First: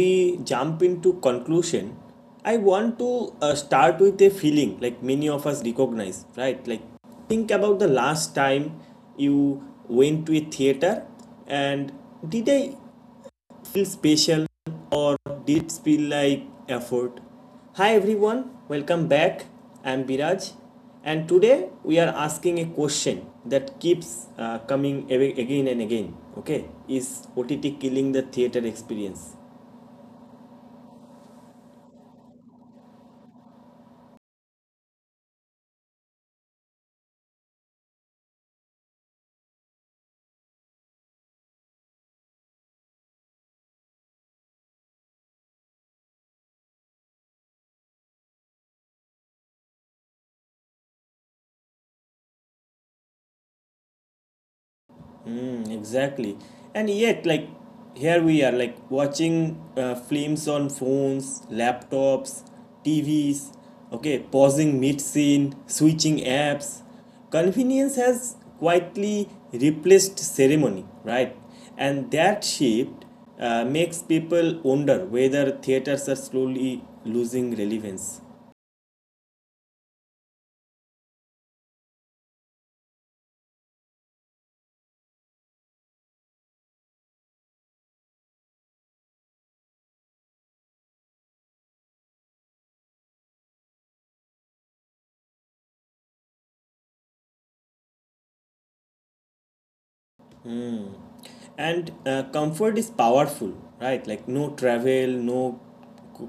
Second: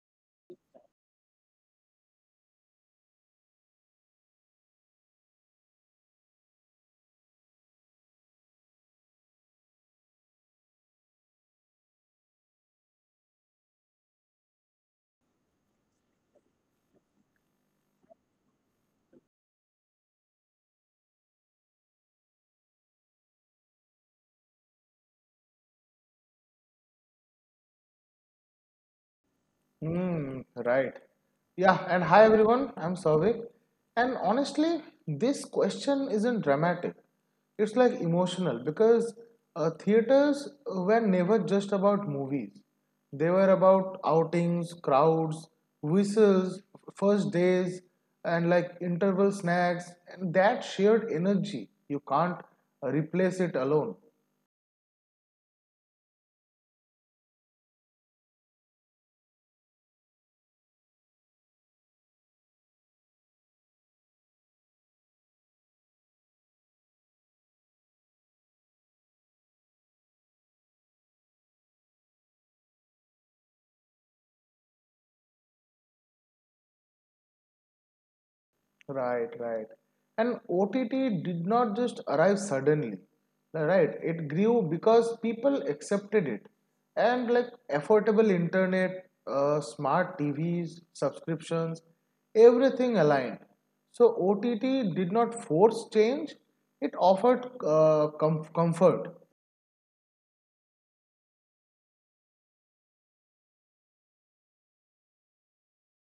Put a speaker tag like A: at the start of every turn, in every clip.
A: we jump into conclusion, I want to start with a feeling like many of us recognize, right? Like think about the last time you went to a theater and did I feel special or did it feel like effort? Hi everyone, welcome back. I'm Biraj, and today we are asking a question that keeps coming again and again. Okay, is OTT killing the theater experience?
B: Mm, right. Yeah, and hi everyone, I'm Savik. And honestly, this question isn't dramatic. It's like emotional because theaters were never just about movies. They were about outings, crowds, whistles, first days, and like interval snacks, and that shared energy. You can't replace it alone.
A: Mm, exactly. And yet, like, here we are, like, watching films on phones, laptops, TVs, okay, pausing mid scene, switching apps. Convenience has quietly replaced ceremony, right? And that shift makes people wonder whether theaters are slowly losing relevance.
B: Right, right. And OTT did not just arrive suddenly, right? It grew because people accepted it. And like affordable internet, smart TVs, subscriptions, everything aligned. So OTT did not force change, it offered comfort.
A: And comfort is powerful, right? Like no travel, no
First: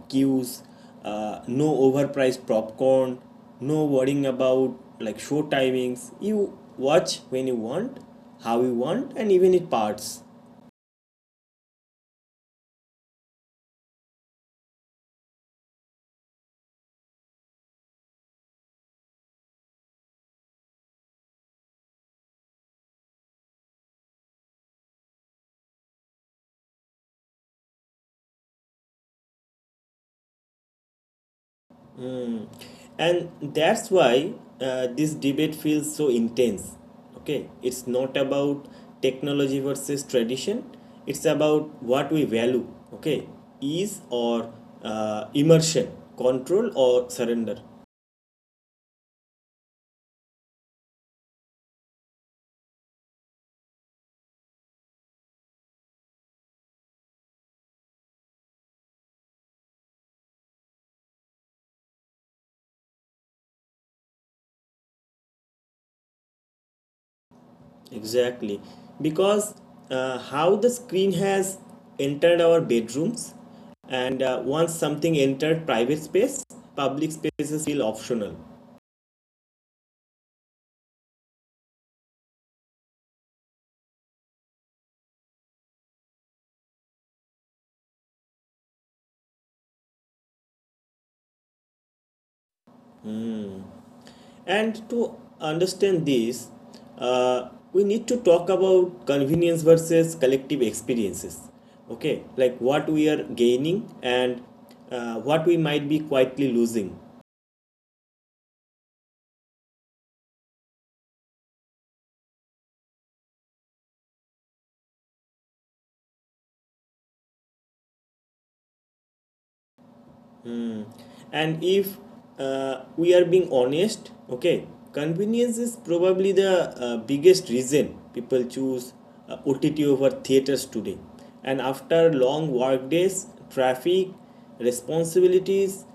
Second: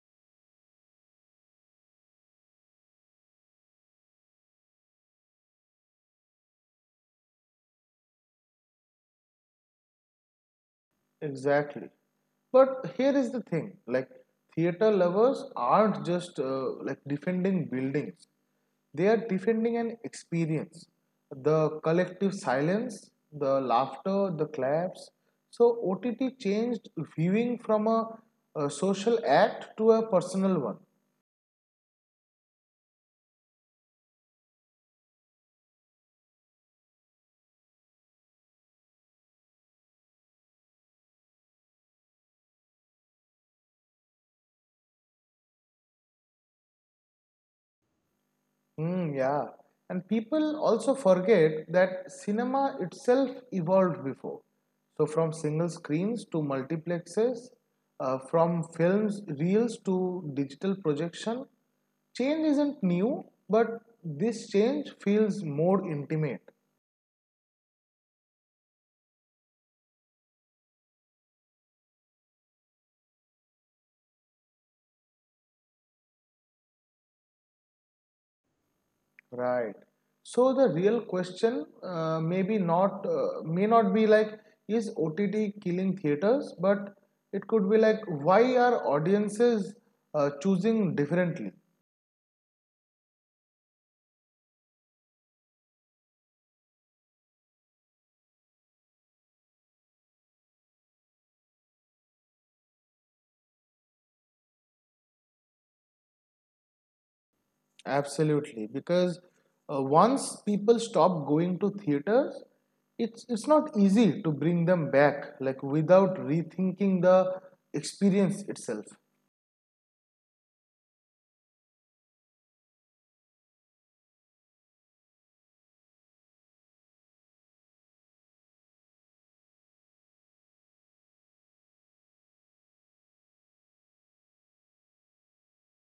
A: queues, no overpriced popcorn, no worrying about like show timings. You watch when you want, how you want, and even it parts.
B: Exactly. But here is the thing like, theater lovers aren't just like defending buildings, they are defending an experience, the collective silence, the laughter, the claps. So, OTT changed viewing from a social act to a personal one.
A: And that's why this debate feels so intense. Okay, it's not about technology versus tradition, it's about what we value. Okay, ease or immersion, control or surrender.
B: Yeah. And people also forget that cinema itself evolved before. So, from single screens to multiplexes, from films, reels to digital projection, change isn't new, but this change feels more intimate.
A: Exactly. Because how the screen has entered our bedrooms, and once something entered private space, public spaces feel optional.
B: Right. So the real question maybe not may not be like, is OTT killing theaters, but it could be like, why are audiences choosing differently?
A: And to understand this, we need to talk about convenience versus collective experiences. Okay, like what we are gaining and what we might be quietly losing.
B: Absolutely, because once people stop going to theaters, it's not easy to bring them back, like without rethinking the experience itself.
A: Mm. And if we are being honest, okay, convenience is probably the biggest reason people choose OTT over theaters today. And after long work days, traffic, responsibilities,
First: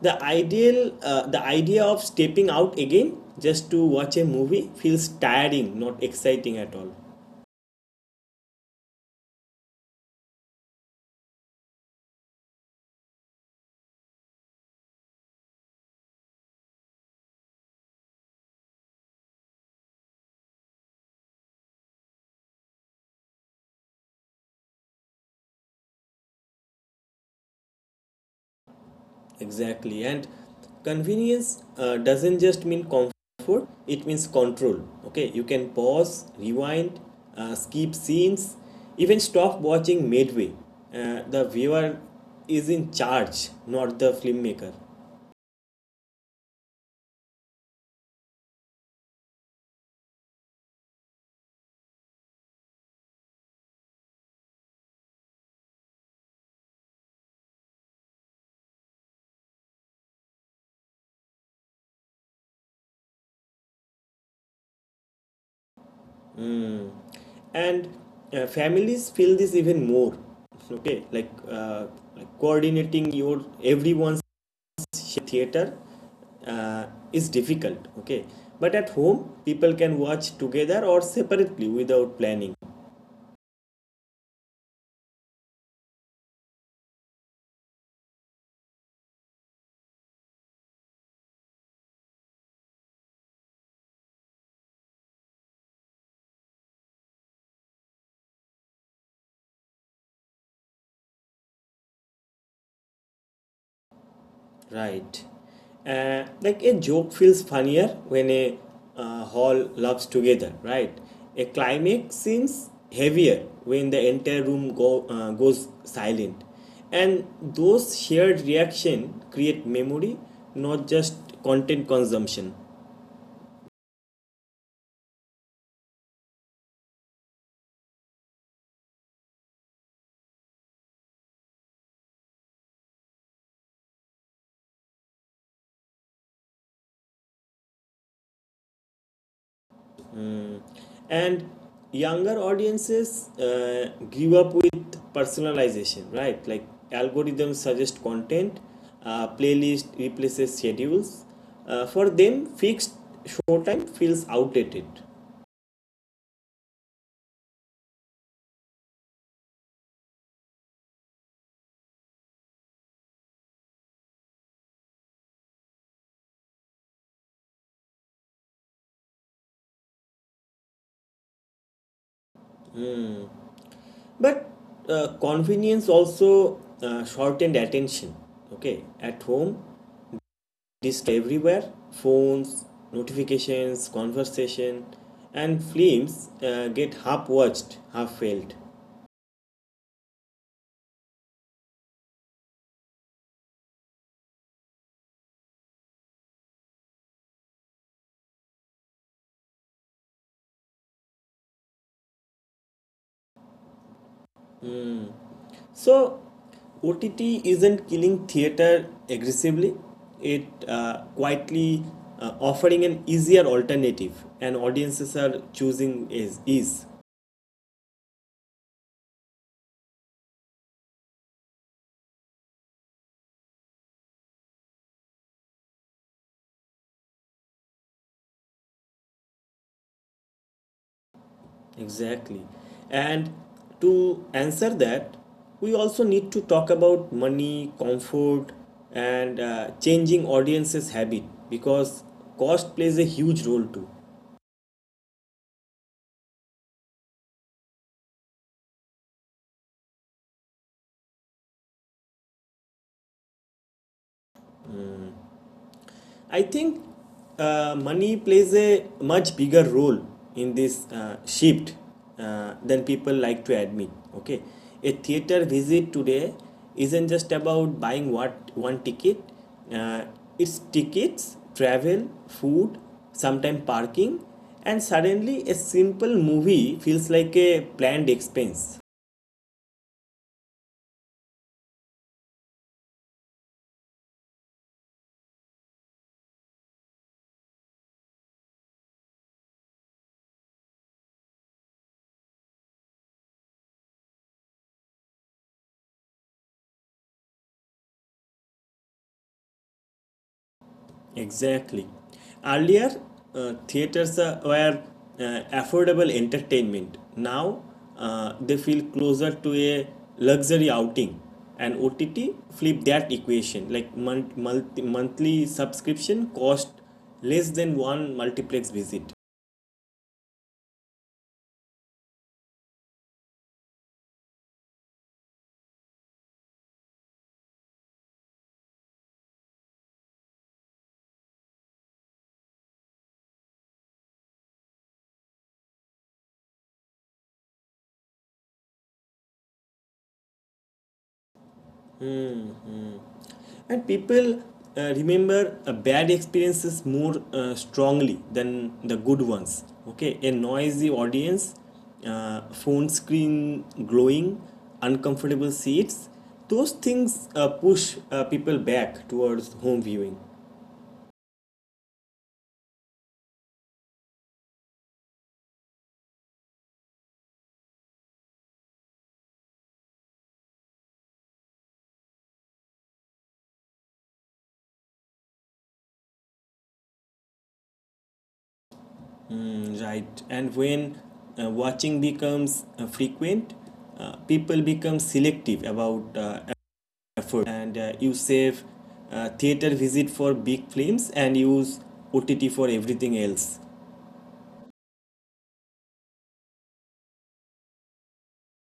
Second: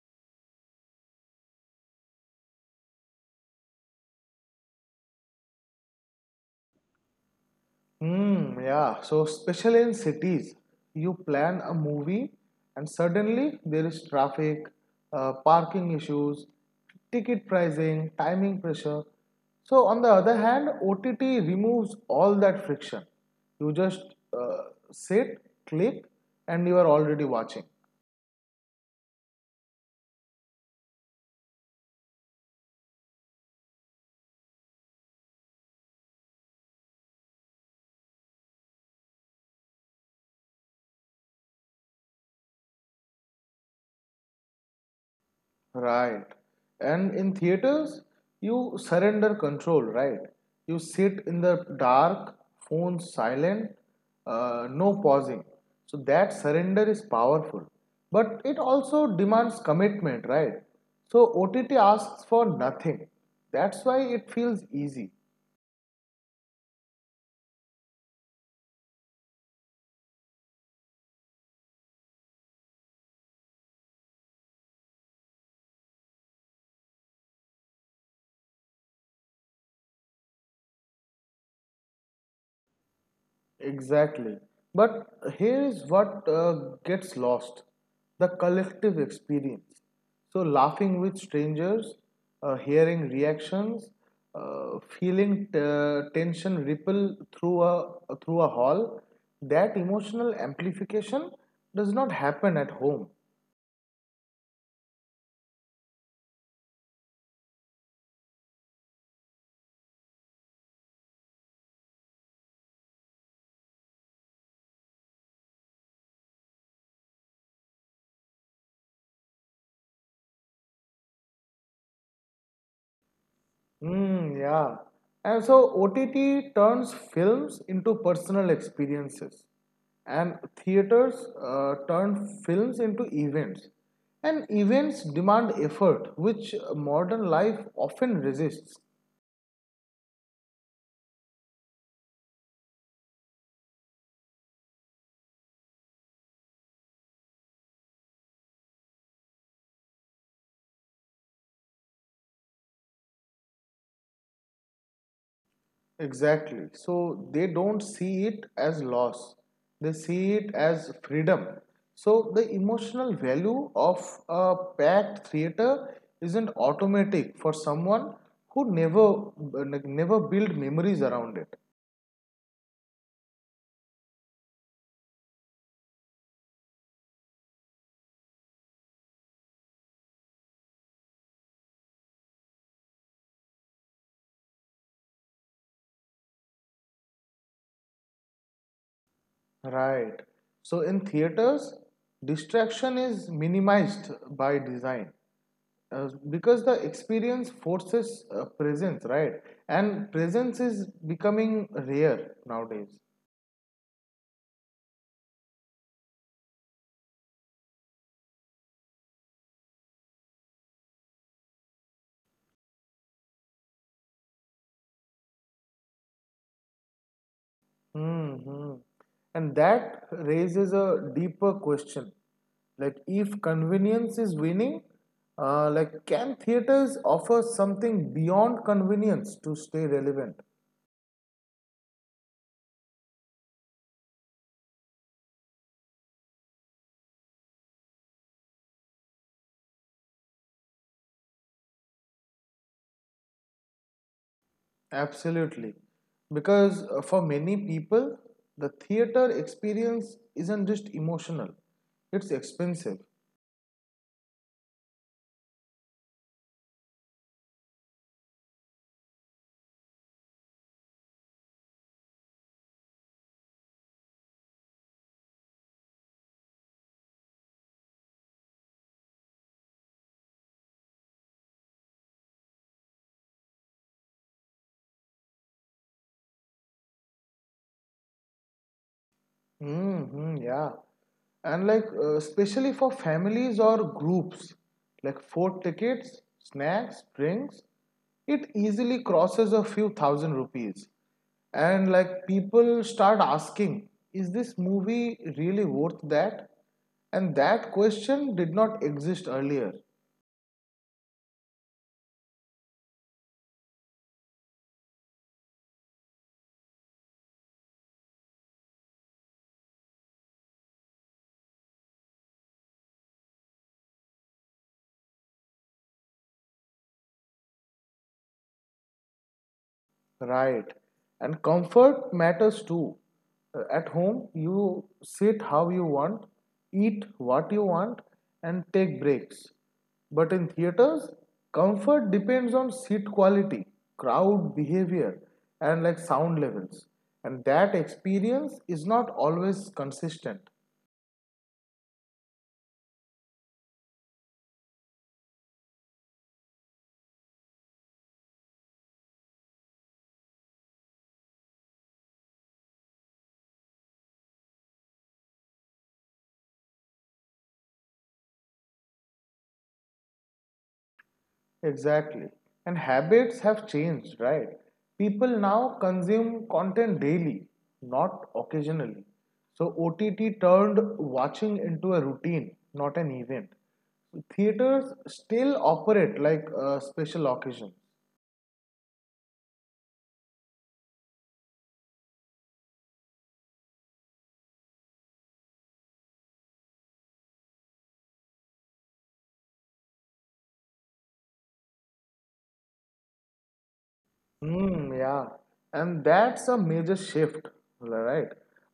A: the idea of stepping out again just to watch a movie feels tiring, not exciting at all.
B: Yeah. So, especially in cities, you plan a movie and suddenly there is traffic, parking issues, ticket pricing, timing pressure. So, on the other hand, OTT removes all that friction. You just uh, sit, click, and you are already watching.
A: Exactly. And convenience doesn't just mean comfort, it means control. Okay, you can pause, rewind, skip scenes, even stop watching midway. The viewer is in charge, not the filmmaker.
B: Right. And in theaters, you surrender control, right? You sit in the dark, phone silent, no pausing. So that surrender is powerful. But it also demands commitment, right? So OTT asks for nothing. That's why it feels easy.
A: Mm. And families feel this even more. Okay, like coordinating your everyone's theater uh, is difficult, okay, but at home people can watch together or separately without planning.
B: Exactly. But here is what gets lost, the collective experience. So, laughing with strangers, hearing reactions, tension ripple through a hall, that emotional amplification does not happen at home.
A: Right, like a joke feels funnier when a hall laughs together, right? A climax seems heavier when the entire room goes silent, and those shared reaction create memory, not just content consumption.
B: Yeah. And so OTT turns films into personal experiences, and theaters turn films into events. And events demand effort, which modern life often resists.
A: And younger audiences grew up with personalization, right? Like algorithms suggest content, playlist replaces schedules. For them fixed showtime feels outdated.
B: Exactly. So they don't see it as loss, they see it as freedom. So the emotional value of a packed theater isn't automatic for someone who never build memories around it.
A: But convenience also shortened attention. Okay, at home, display everywhere, phones, notifications, conversation, and films get half watched, half felt.
B: Right. So in theaters, distraction is minimized by design because the experience forces presence, right? And presence is becoming rare nowadays.
A: So, OTT isn't killing theater aggressively, it quietly offering an easier alternative, and audiences are choosing is ease.
B: hmm And that raises a deeper question. Like, if convenience is winning, can theaters offer something beyond convenience to stay relevant?
A: Exactly. And to answer that, we also need to talk about money, comfort, and changing audiences' habit, because cost plays a huge role too.
B: Absolutely. Because for many people, the theater experience isn't just emotional, it's expensive.
A: I think money plays a much bigger role in this shift than people like to admit. Okay, a theater visit today isn't just about buying what one ticket. Uh, it's tickets, travel, food, sometimes parking, and suddenly a simple movie feels like a planned expense.
B: Mm-hmm, yeah. And like, especially for families or groups, like four tickets, snacks, drinks, it easily crosses a few thousand rupees. And like, people start asking, is this movie really worth that? And that question did not exist earlier.
A: Exactly. Earlier, theaters were affordable entertainment. Now, they feel closer to a luxury outing. And OTT flip that equation. Like monthly subscription cost less than one multiplex visit.
B: Right. And comfort matters too. At home, you sit how you want, eat what you want, and take breaks. But in theaters, comfort depends on seat quality, crowd behavior, and like sound levels. And that experience is not always consistent.
A: And people remember bad experiences more strongly than the good ones. Okay, a noisy audience, phone screen glowing, uncomfortable seats, those things push people back towards home viewing.
B: Exactly. And habits have changed, right? People now consume content daily, not occasionally. So OTT turned watching into a routine, not an event. Theaters still operate like a special occasion.
A: Mm, right, and when watching becomes frequent, people become selective about effort, and you save theater visit for big films and use OTT for everything else.
B: Yeah. And that's a major shift, right?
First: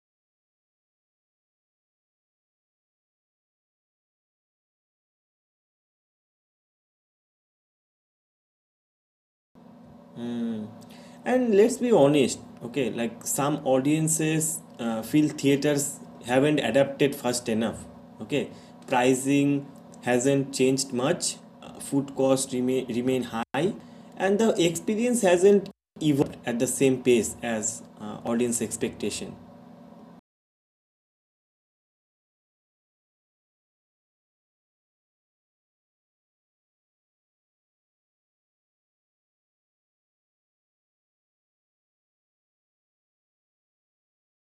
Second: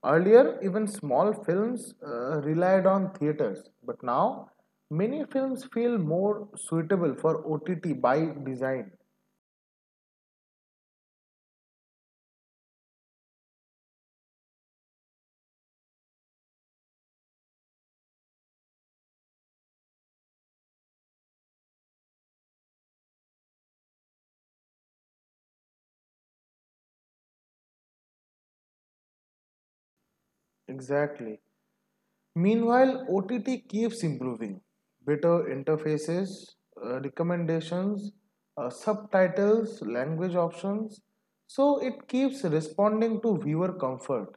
B: Earlier, even small films relied on theaters, but now many films feel more suitable for OTT by design.
A: And let's be honest, okay, like some audiences feel theaters haven't adapted fast enough, okay. Pricing hasn't changed much, food costs remain high, and the experience hasn't evolved at the same pace as audience expectation.
B: Exactly. Meanwhile, OTT keeps improving. Better interfaces, recommendations, subtitles, language options. So it keeps responding to viewer comfort.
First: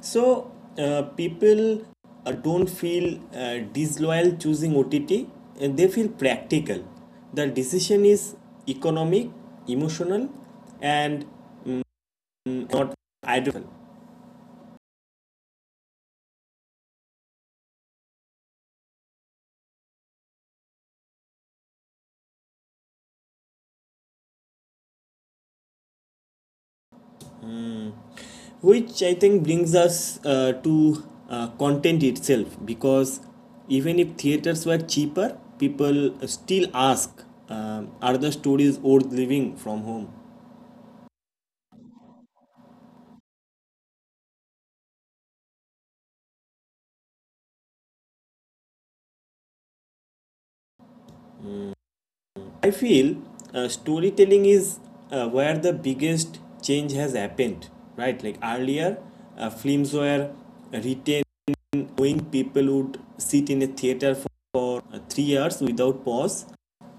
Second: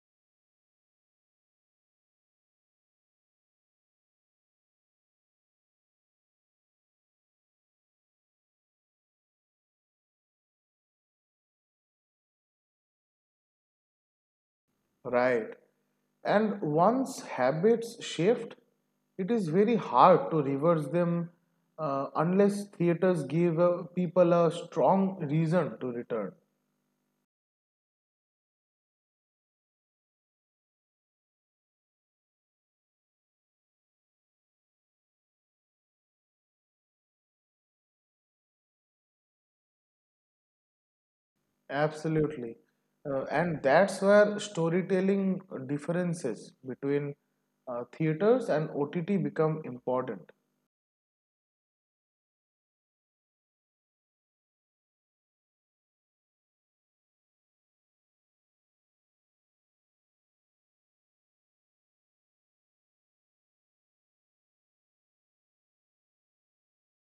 A: So people don't feel disloyal choosing OTT, and they feel practical. The decision is economic, emotional, and not ideological.
B: Right. And once habits shift, it is very hard to reverse them unless theaters give people a strong reason to return.
A: Which I think brings us to content itself, because even if theaters were cheaper, people still ask, are the stories worth living from home?
B: Absolutely. And that's where storytelling differences between theaters and OTT become important.
A: I feel storytelling is where the biggest change has happened, right? Like earlier, films were written knowing people would sit in a theater for 3 hours without pause.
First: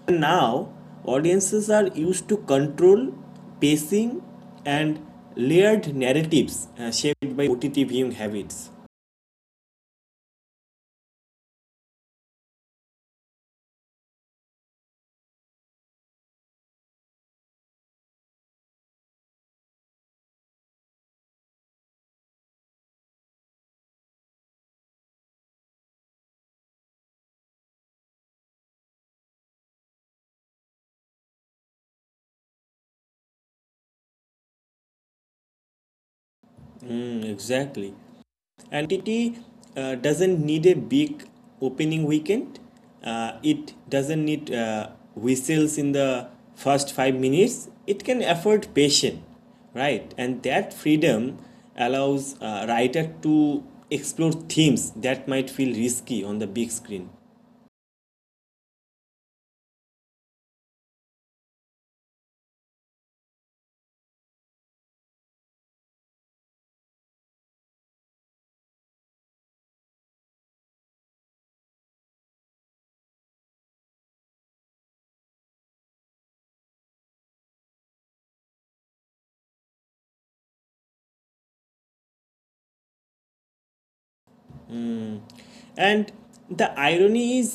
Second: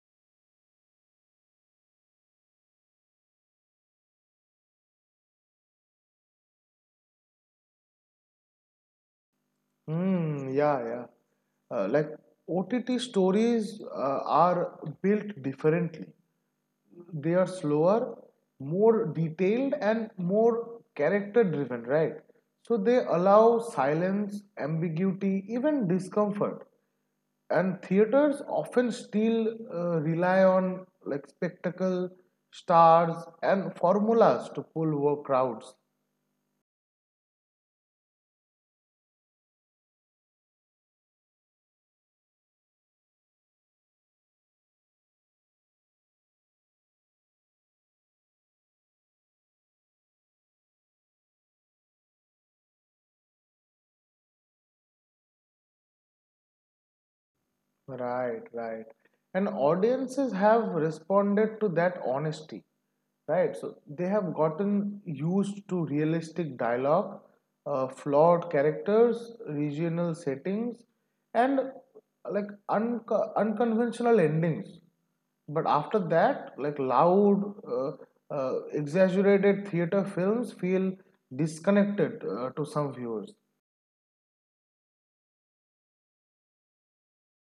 A: And now, audiences are used to control pacing and layered narratives shaped by OTT viewing habits.
B: Hmm, yeah, yeah. Like OTT stories are built differently. They are slower, more detailed, and more character driven, right? So they allow silence, ambiguity, even discomfort. And theaters often still rely on like spectacle, stars, and formulas to pull crowds.
A: Mm, exactly. Entity doesn't need a big opening weekend. It doesn't need whistles in the first 5 minutes. It can afford patience, right? And that freedom allows a writer to explore themes that might feel risky on the big screen.
B: Right, right. And audiences have responded to that honesty, right? So they have gotten used to realistic dialogue, flawed characters, regional settings, and like unconventional endings. But after that, like loud, uh, exaggerated theater films feel disconnected to some viewers.
A: Mm. And the irony is,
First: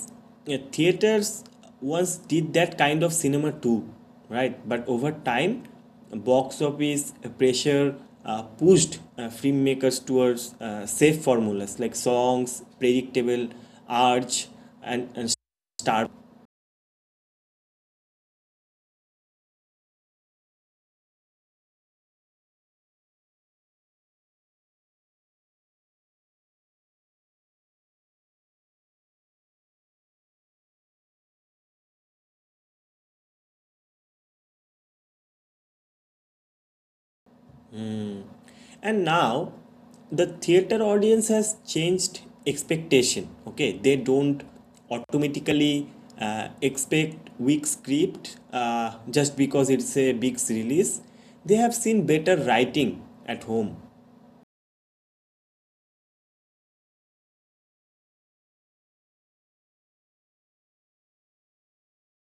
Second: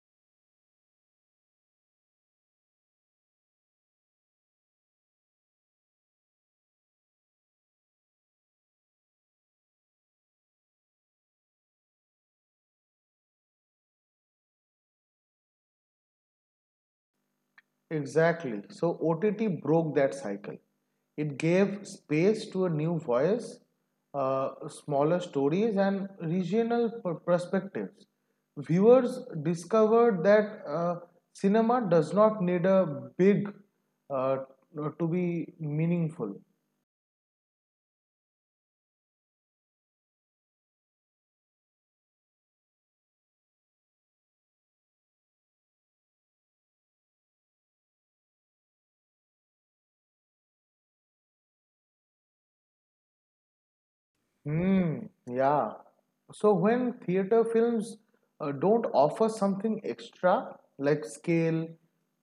A: theaters once did that kind of cinema too, right? But over time, box office pressure pushed filmmakers towards safe formulas like songs, predictable arch, and star.
B: Exactly. So OTT broke that cycle. It gave space to a new voice, smaller stories, and regional perspectives. Viewers discovered that cinema does not need a big uh, to be meaningful.
A: And now the theater audience has changed expectation. Okay, they don't automatically expect weak script just because it's a big release. They have seen better writing at home.
B: Hmm. yeah. So when theater films don't offer something extra, like scale,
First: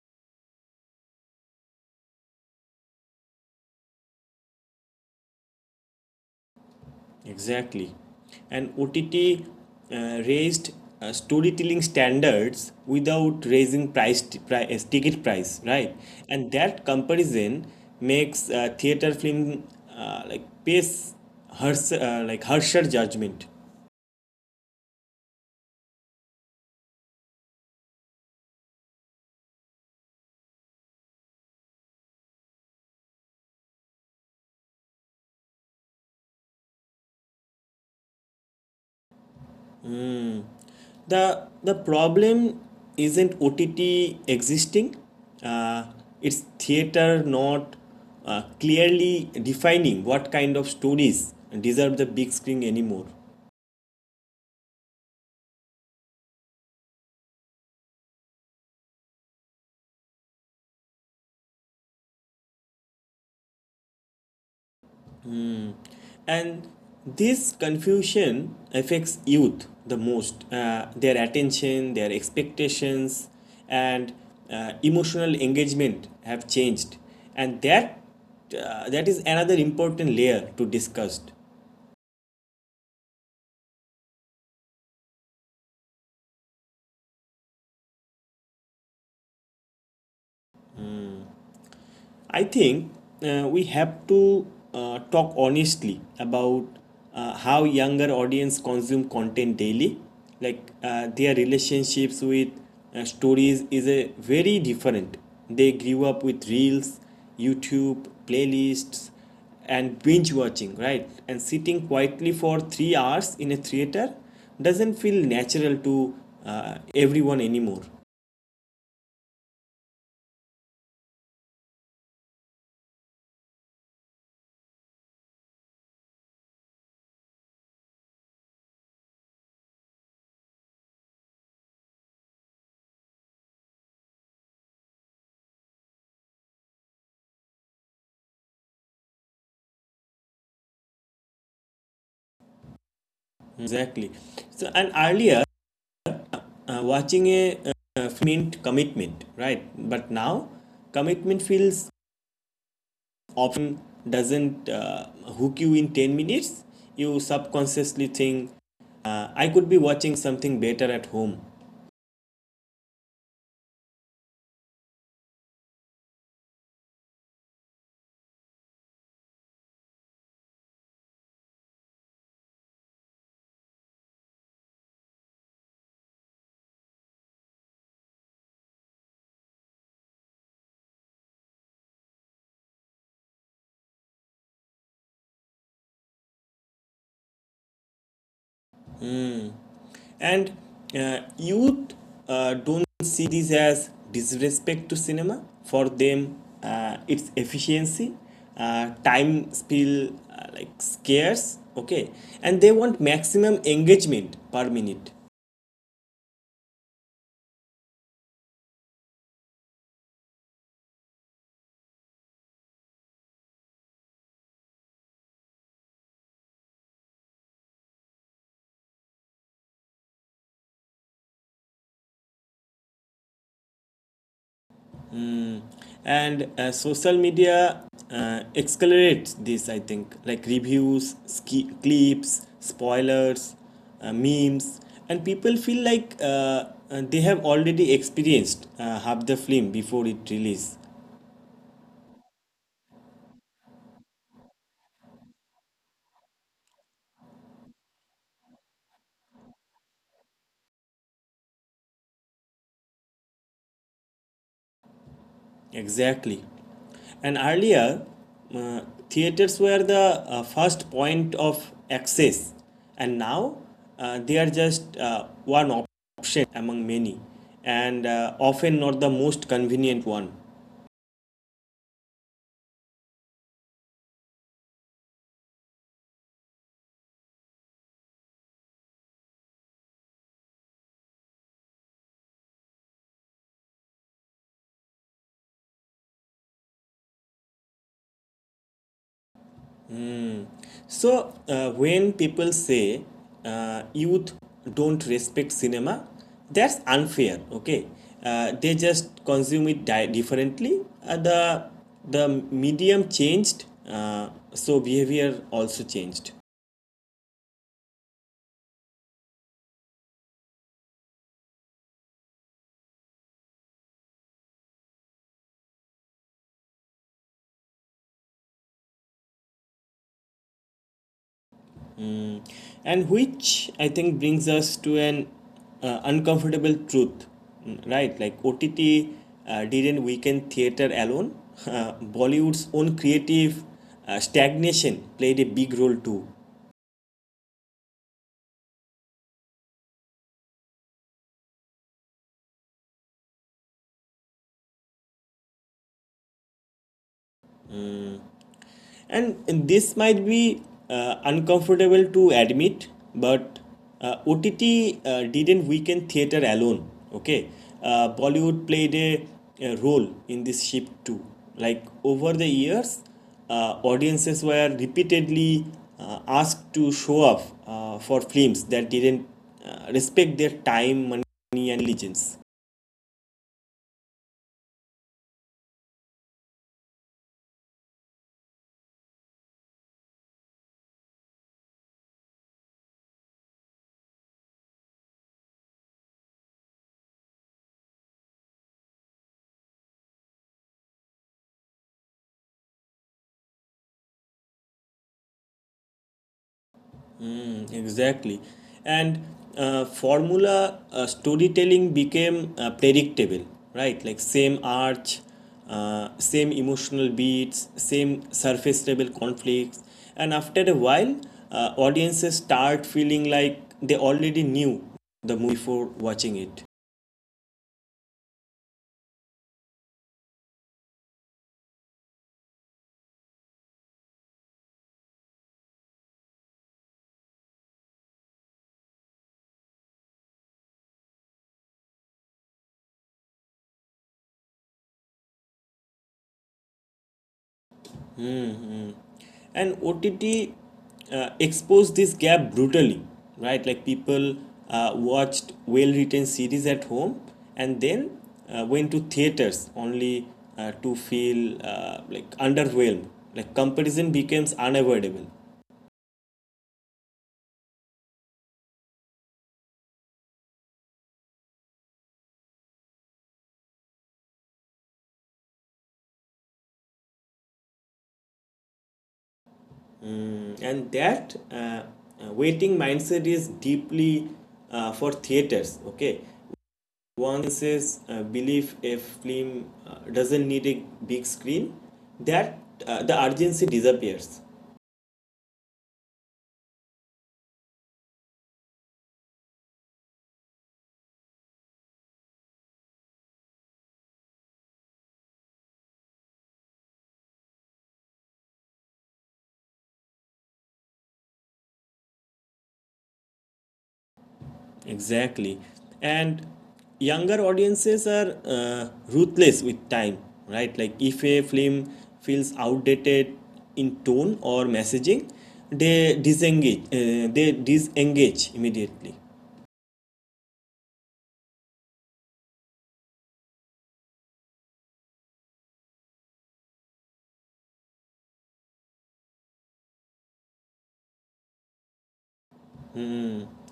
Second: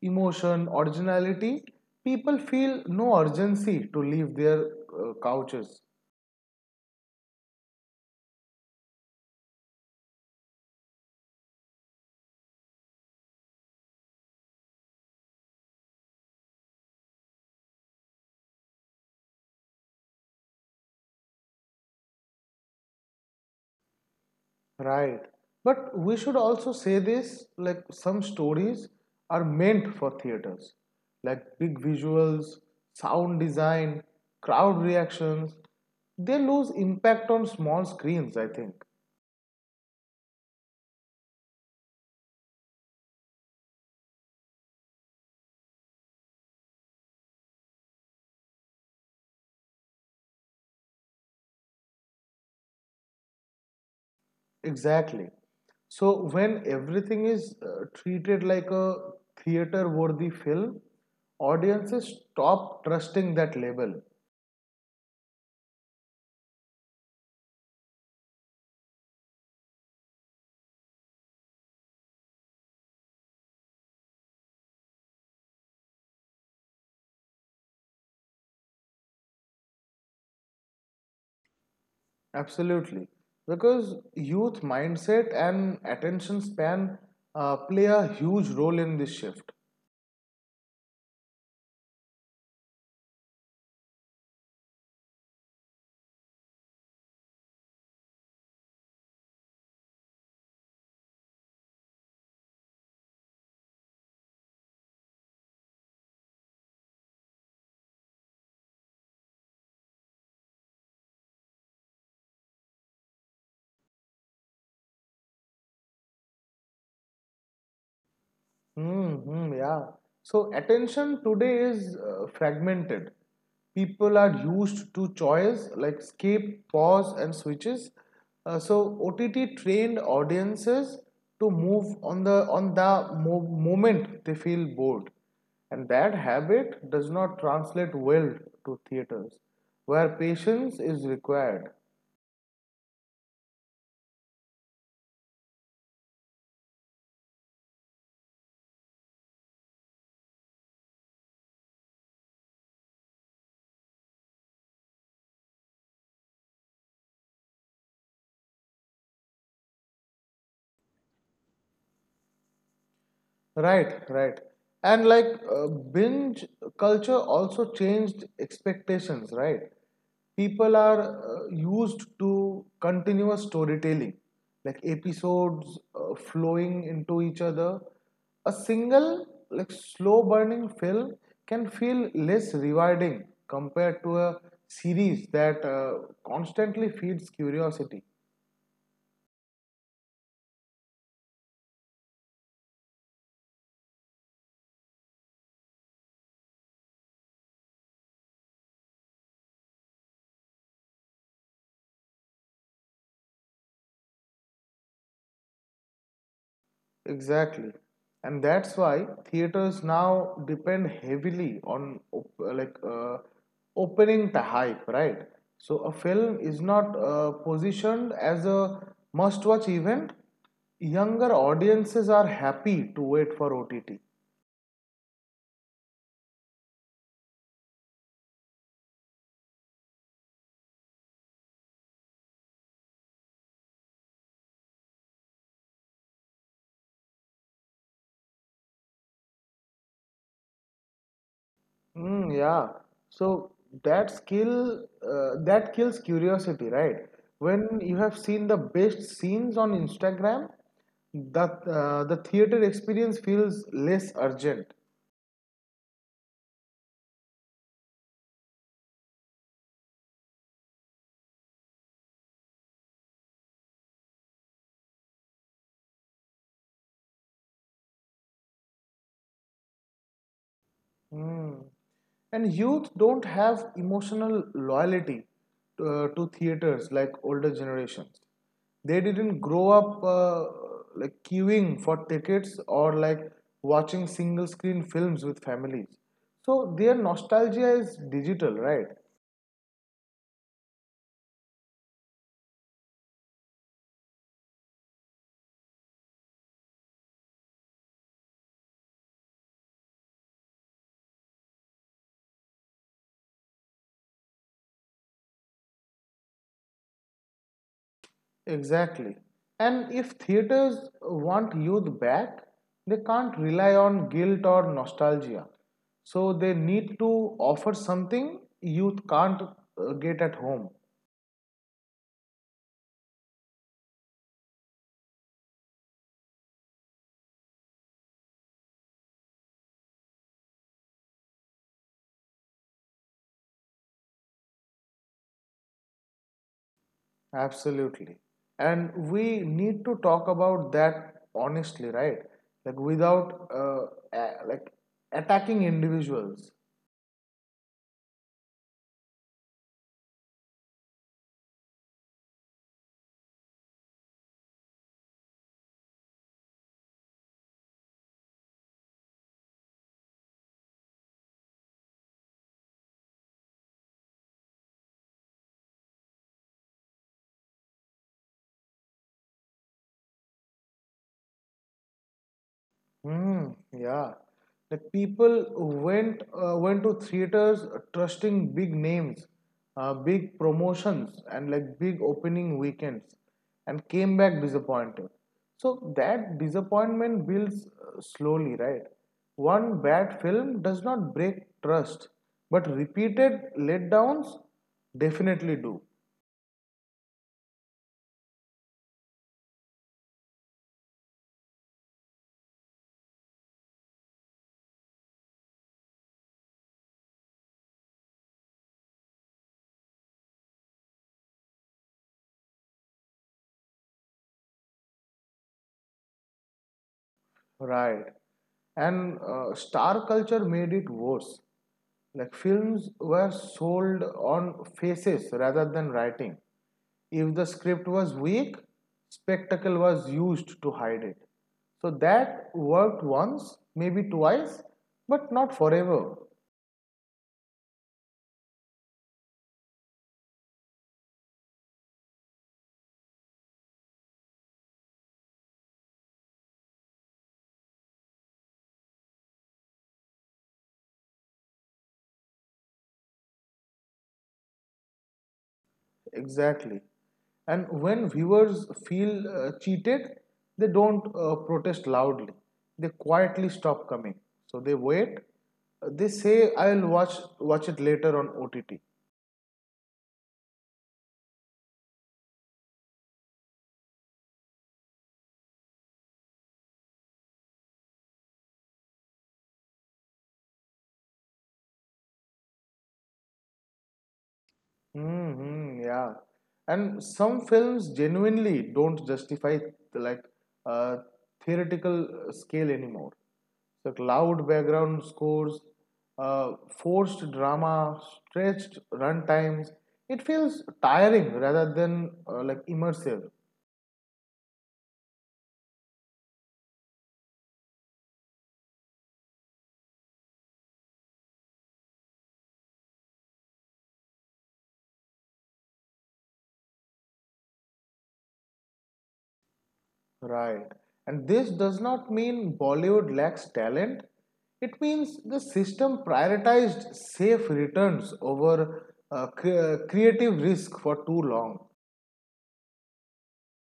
B: emotion, originality, people feel no urgency to leave their couches.
A: Exactly. And OTT raised storytelling standards without raising price, t- price ticket price, right? And that comparison makes theater film like pace harsher judgment.
B: Right. But we should also say this, like some stories are meant for theaters, like big visuals, sound design, crowd reactions. They lose impact on small screens, I think.
A: The problem isn't OTT existing. Uh, it's theater not clearly defining what kind of stories deserve the big screen anymore.
B: Exactly. So when everything is treated like a theater-worthy film, audiences stop trusting that label.
A: And this confusion affects youth the most. Their attention, their expectations, and emotional engagement have changed and that that is another important layer to discuss.
B: Absolutely. Because youth mindset and attention span play a huge role in this shift.
A: I think we have to talk honestly about how younger audience consume content daily. Like their relationships with stories is a very different. They grew up with reels, YouTube playlists, and binge watching, right? And sitting quietly for 3 hours in a theater doesn't feel natural to everyone anymore.
B: Mm-hmm, yeah. So attention today is fragmented. People are used to choice, like skip, pause, and switches. So OTT trained audiences to move on the moment they feel bored, and that habit does not translate well to theaters, where patience is required.
A: Exactly. So, and earlier, watching a mint commitment, right? But now commitment feels often doesn't hook you in 10 minutes. You subconsciously think, I could be watching something better at home.
B: Right, right. And like binge culture also changed expectations, right? People are used to continuous storytelling, like episodes flowing into each other. A single, like slow burning film can feel less rewarding compared to a series that constantly feeds curiosity.
A: And youth don't see this as disrespect to cinema. For them, it's efficiency. Time feel like scarce. Okay, and they want maximum engagement per minute.
B: Exactly. And that's why theaters now depend heavily on op like opening the hype, right? So a film is not positioned as a must-watch event. Younger audiences are happy to wait for OTT.
A: And social media accelerates this, I think. Like reviews, clips, spoilers, memes, and people feel like they have already experienced half the film before it release.
B: Yeah. So that kills curiosity, right? When you have seen the best scenes on Instagram, that the theater experience feels less urgent.
A: Exactly. And earlier, uh, theaters were the first point of access, and now they are just one option among many, and often not the most convenient one.
B: Mm. And youth don't have emotional loyalty to theaters like older generations. They didn't grow up like queuing for tickets, or like watching single screen films with families. So their nostalgia is digital, right?
A: So, when people say youth don't respect cinema, that's unfair. Okay, they just consume it differently. The medium changed, uh, so behavior also changed.
B: Exactly. And if theaters want youth back, they can't rely on guilt or nostalgia. So they need to offer something youth can't get at home.
A: And which I think brings us to an uncomfortable truth, right? Like OTT didn't weaken theater alone. Bollywood's own creative stagnation played a big role too.
B: Absolutely. And we need to talk about that honestly, right? Like without a- like attacking individuals.
A: And this might be uncomfortable to admit, but OTT didn't weaken theater alone. Okay, Bollywood played a role in this shift too. Like over the years, audiences were repeatedly asked to show up for films that didn't respect their time, money, and allegiance.
B: Hmm. yeah. Like people went to theaters trusting big names, big promotions, and like big opening weekends, and came back disappointed. So that disappointment builds slowly, right? One bad film does not break trust, but repeated letdowns definitely do.
A: Mm, exactly. And formula storytelling became predictable, right? Like same arch, same emotional beats, same surface level conflicts. And after a while, audiences start feeling like they already knew the movie before watching it.
B: Right. And star culture made it worse. Like films were sold on faces rather than writing. If the script was weak, spectacle was used to hide it. So that worked once, maybe twice, but not forever.
A: And OTT exposed this gap brutally, right? Like people watched well-written series at home and then went to theaters only to feel like underwhelmed. Like comparison becomes unavoidable.
B: Exactly. And when viewers feel cheated, they don't protest loudly. They quietly stop coming. So they wait. They say, I'll watch it later on OTT.
A: And that waiting mindset is deeply for theaters. Okay, one says believe a film doesn't need a big screen, that the urgency disappears.
B: Mm-hmm, yeah. And some films genuinely don't justify like uh, theoretical scale anymore. So loud background scores, uh, forced drama, stretched runtimes. It feels tiring rather than like immersive.
A: Exactly. And younger audiences are ruthless with time, right? Like if a film feels outdated in tone or messaging, they disengage immediately.
B: Right. And this does not mean Bollywood lacks talent. It means the system prioritized safe returns over creative risk for too long.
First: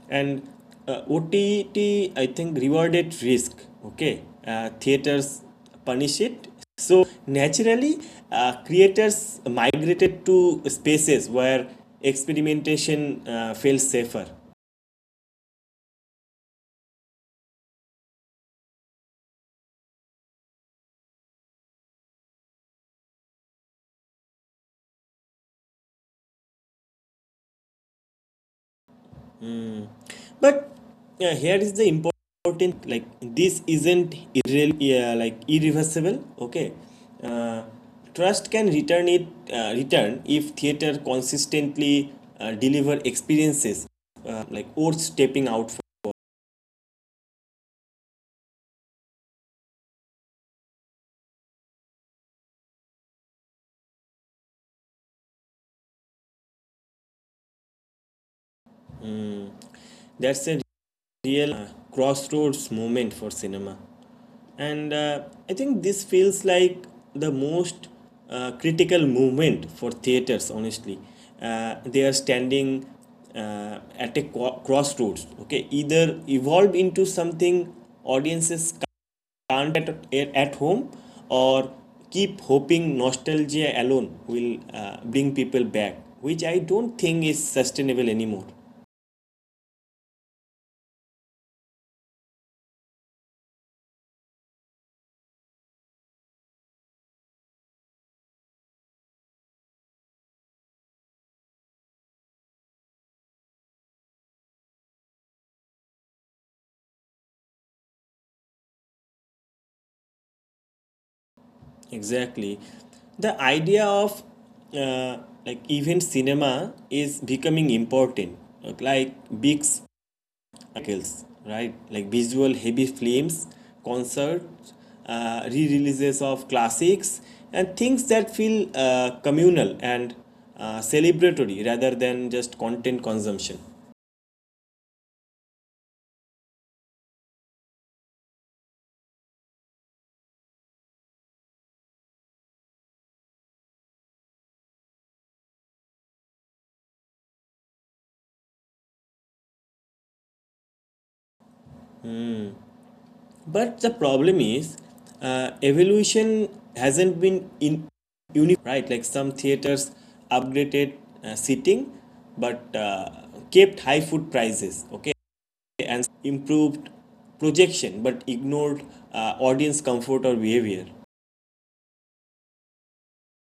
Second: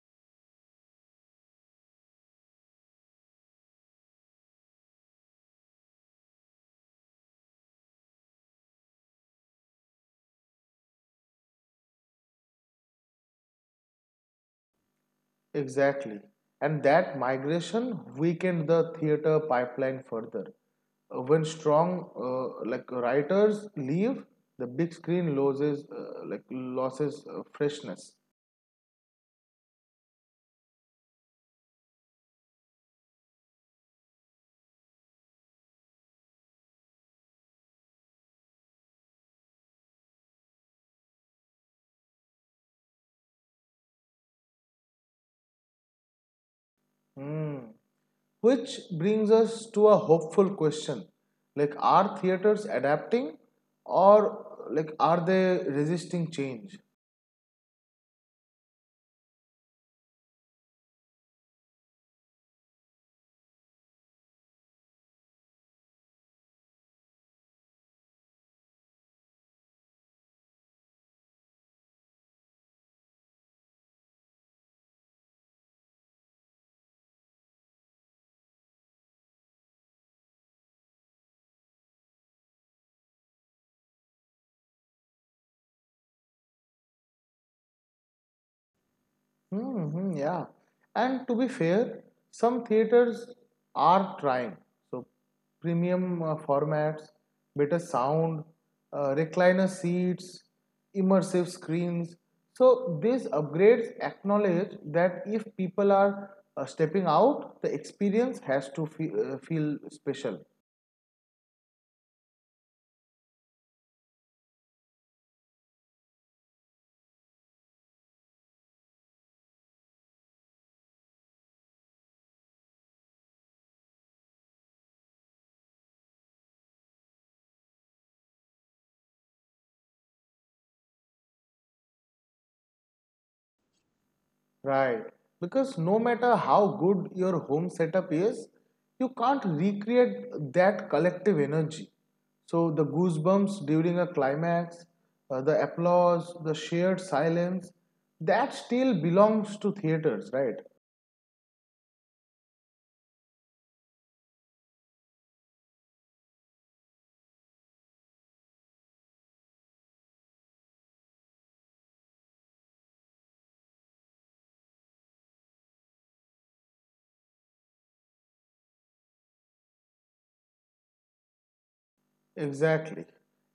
A: And OTT, I think, rewarded risk, okay? Theaters punish it. So naturally, creators migrated to spaces where experimentation feels safer.
B: Exactly. And that migration weakened the theater pipeline further. When strong like writers leave, the big screen loses freshness.
A: But here is the important, like this isn't irreversible. Okay, uh, trust can return if theater consistently deliver experiences like worth stepping out for.
B: Hmm. Which brings us to a hopeful question. Like, are theaters adapting, or like are they resisting change?
A: Mm, that's a real crossroads moment for cinema. And I think this feels like the most critical moment for theaters, honestly. They are standing at a crossroads, okay? Either evolve into something audiences can't at home, or keep hoping nostalgia alone will bring people back, which I don't think is sustainable anymore.
B: Yeah. And to be fair, some theaters are trying. So, premium formats, better sound, recliner seats, immersive screens. So, these upgrades acknowledge that if people are stepping out, the experience has to feel special.
A: Exactly. The idea of uh, like event cinema is becoming important, like big spectacles, right? Like visual heavy films, concerts, re-releases of classics, and things that feel communal and celebratory rather than just content consumption.
B: Right. Because no matter how good your home setup is, you can't recreate that collective energy. So the goosebumps during a climax, the applause, the shared silence, that still belongs to theaters, right?
A: But the problem is, evolution hasn't been in unique, right? Like some theaters upgraded seating, but kept high food prices. Okay, improved projection, but ignored audience comfort or behavior.
B: Exactly.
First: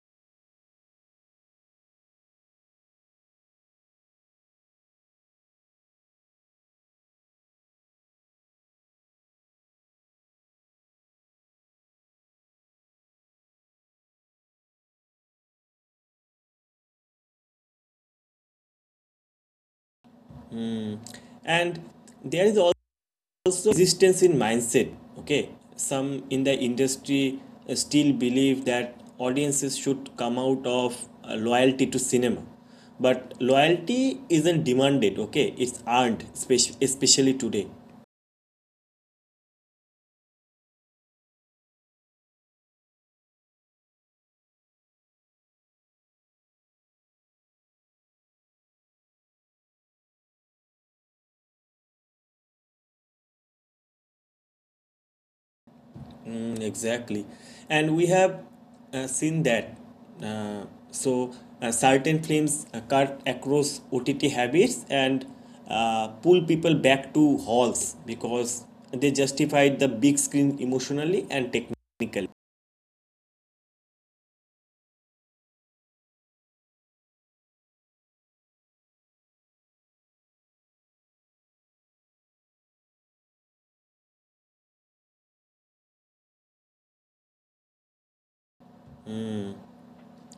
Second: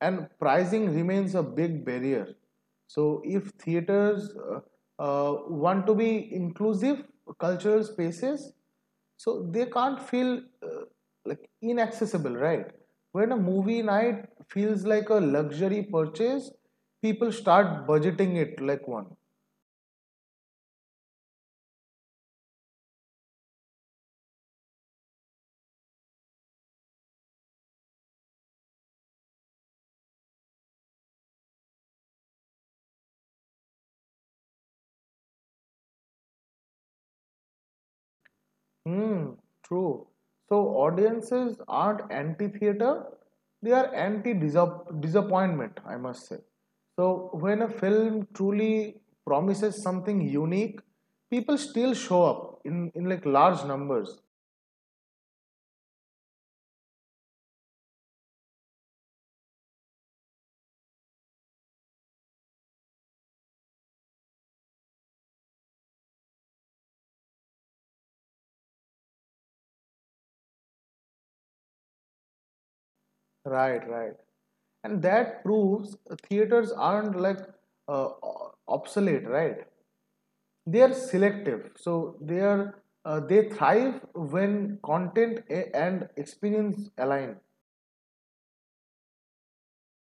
B: And pricing remains a big barrier. So, if theaters want to be inclusive cultural spaces, so they can't feel like inaccessible, right? When a movie night feels like a luxury purchase, people start budgeting it like one.
A: Mm. And there is also resistance in mindset. Okay, some in the industry still believe that audiences should come out of loyalty to cinema, but loyalty isn't demanded, okay, it's earned, especially today.
B: Hmm, true. So audiences aren't anti-theater, they are anti-disappointment, I must say. So when a film truly promises something unique, people still show up in like large numbers.
A: Mm, exactly. And we have seen that. Uh, so, certain films cut across OTT habits and pull people back to halls because they justified the big screen emotionally and technically.
B: Right, right. And that proves theaters aren't like uh, obsolete, right? They are selective. So they thrive when content and experience align.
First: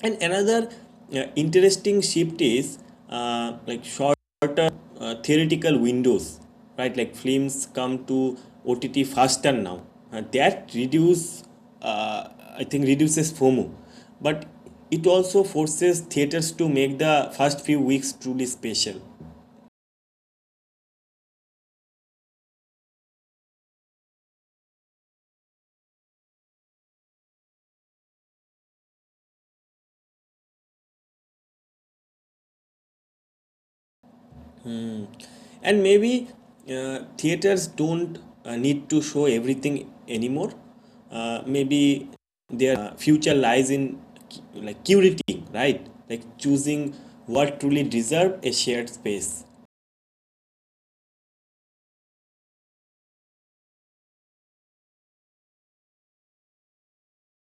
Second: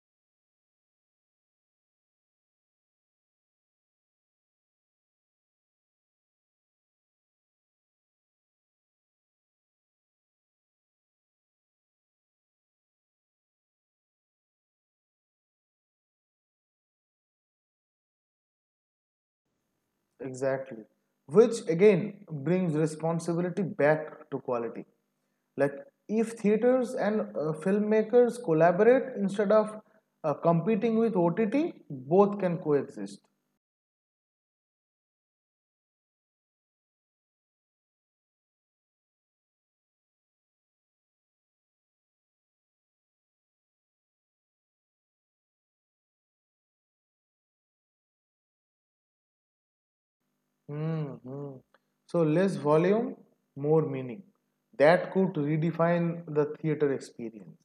A: And another interesting shift is like shorter theoretical windows, right? Like films come to OTT faster now. That reduce, uh, I think, Reduces FOMO, but it also forces theaters to make the first few weeks truly special.
B: Exactly. Which again brings responsibility back to quality. Like if theaters and filmmakers collaborate instead of competing with OTT, both can coexist.
A: And maybe theaters don't need to show everything anymore. Maybe their future lies in like curating, right? Like choosing what truly deserve a shared space.
B: Hmm. So less volume, more meaning. That could redefine the theater experience.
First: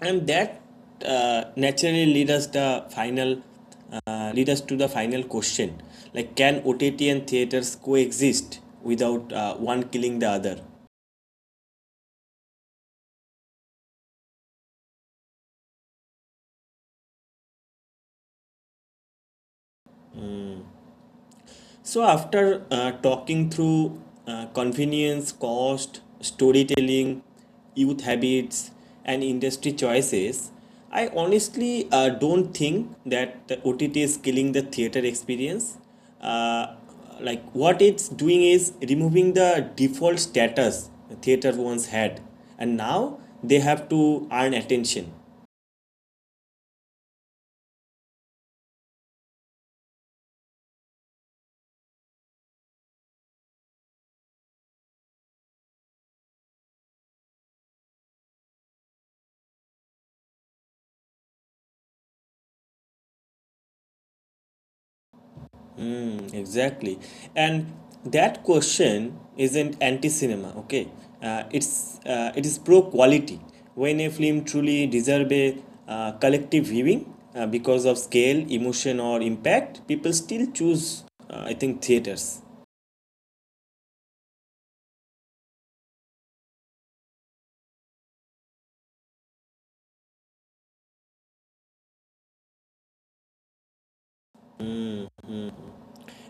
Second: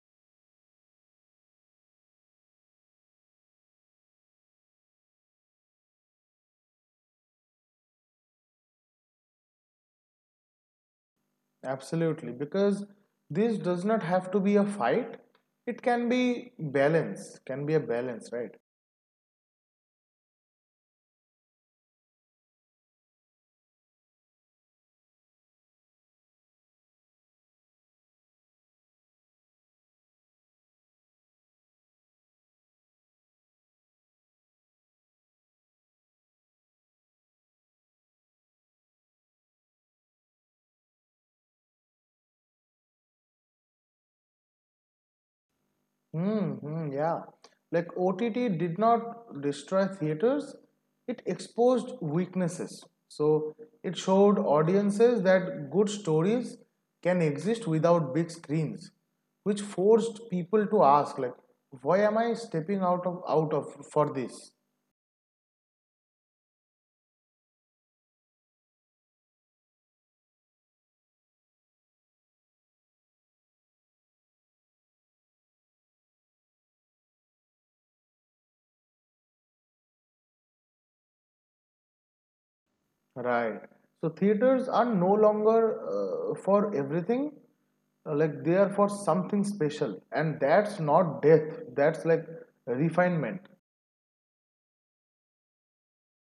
A: And that uh, naturally lead us to the final question, like can OTT and theaters coexist without one killing the other?
B: Absolutely, because this does not have to be a fight. It can be a balance, right?
A: So, after talking through convenience, cost, storytelling, youth habits, and industry choices, I honestly don't think that the OTT is killing the theater experience. Uh, like, what it's doing is removing the default status theater once had, and now they have to earn attention.
B: Yeah. Like OTT did not destroy theaters, it exposed weaknesses. So it showed audiences that good stories can exist without big screens, which forced people to ask, like, why am I stepping out of for this?
A: Mm, exactly. And that question isn't anti-cinema, okay? It is pro quality. When a film truly deserves a collective viewing because of scale, emotion, or impact, people still choose, I think, theaters.
B: Right. So theaters are no longer for everything. Like they are for something special, and that's not death, that's like refinement.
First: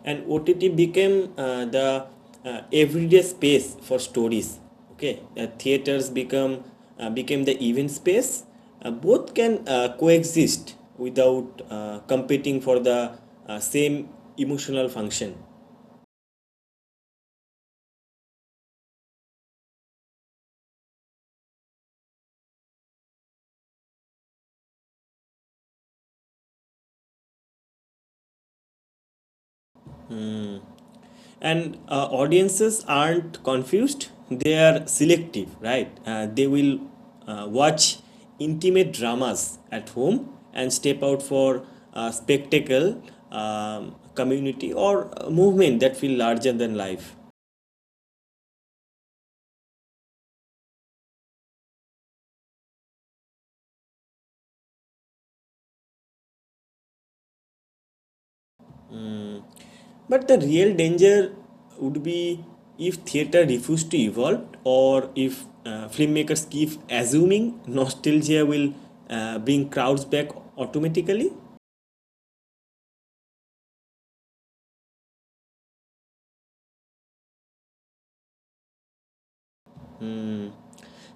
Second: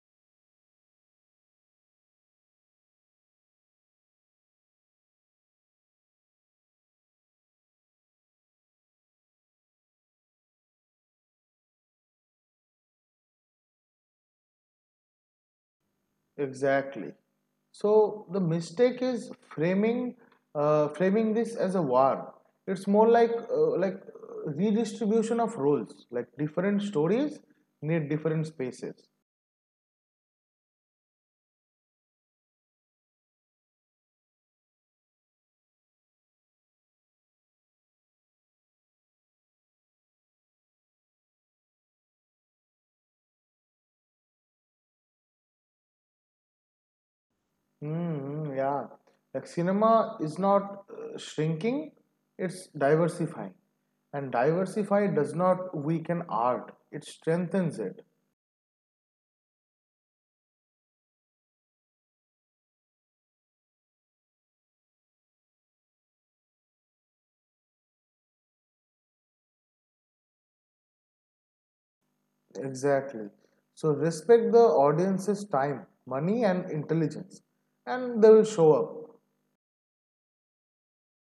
A: And OTT became the everyday space for stories. Okay, theaters become became the event space. Both can coexist without competing for the same emotional function.
B: Exactly. So the mistake is framing this as a war. It's more like redistribution of roles. Like different stories need different spaces.
A: And audiences aren't confused, they are selective, right? They will watch intimate dramas at home and step out for spectacle, community, or movement that feel larger than life.
B: Yeah. Like cinema is not shrinking; it's diversifying, and diversify does not weaken art. It strengthens it.
A: But the real danger would be if theater refuses to evolve, or if filmmakers keep assuming nostalgia will bring crowds back automatically.
B: Exactly. So respect the audience's time, money, and intelligence, and they will show up.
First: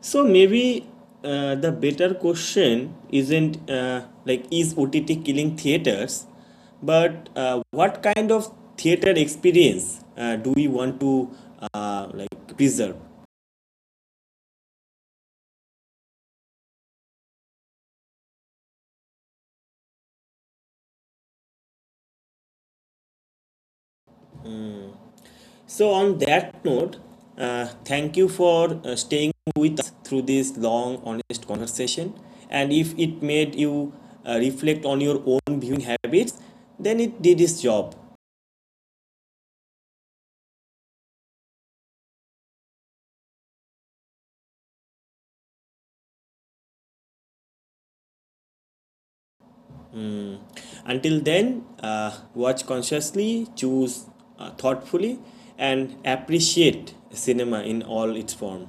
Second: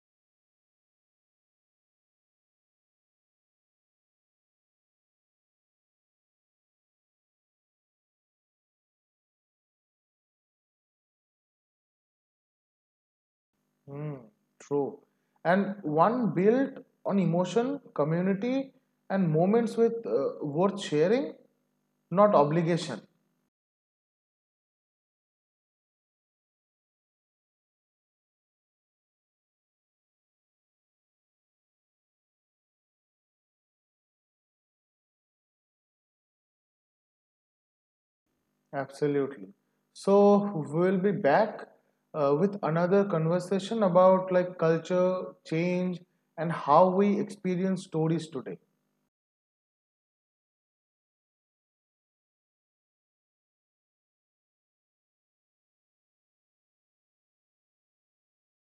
A: So maybe the better question isn't like is OTT killing theaters, but what kind of theater experience do we want to like preserve?
B: Hmm, true. And one built on emotion, community, and moments with worth sharing, not obligation.
A: So on that note, thank you for staying with us through this long, honest conversation. And if it made you reflect on your own viewing habits, then it did its job.
B: Absolutely. So we'll be back with another conversation about like culture, change, and how we experience stories today.
A: Mm. Until then, watch consciously, choose thoughtfully, and appreciate cinema in all its form.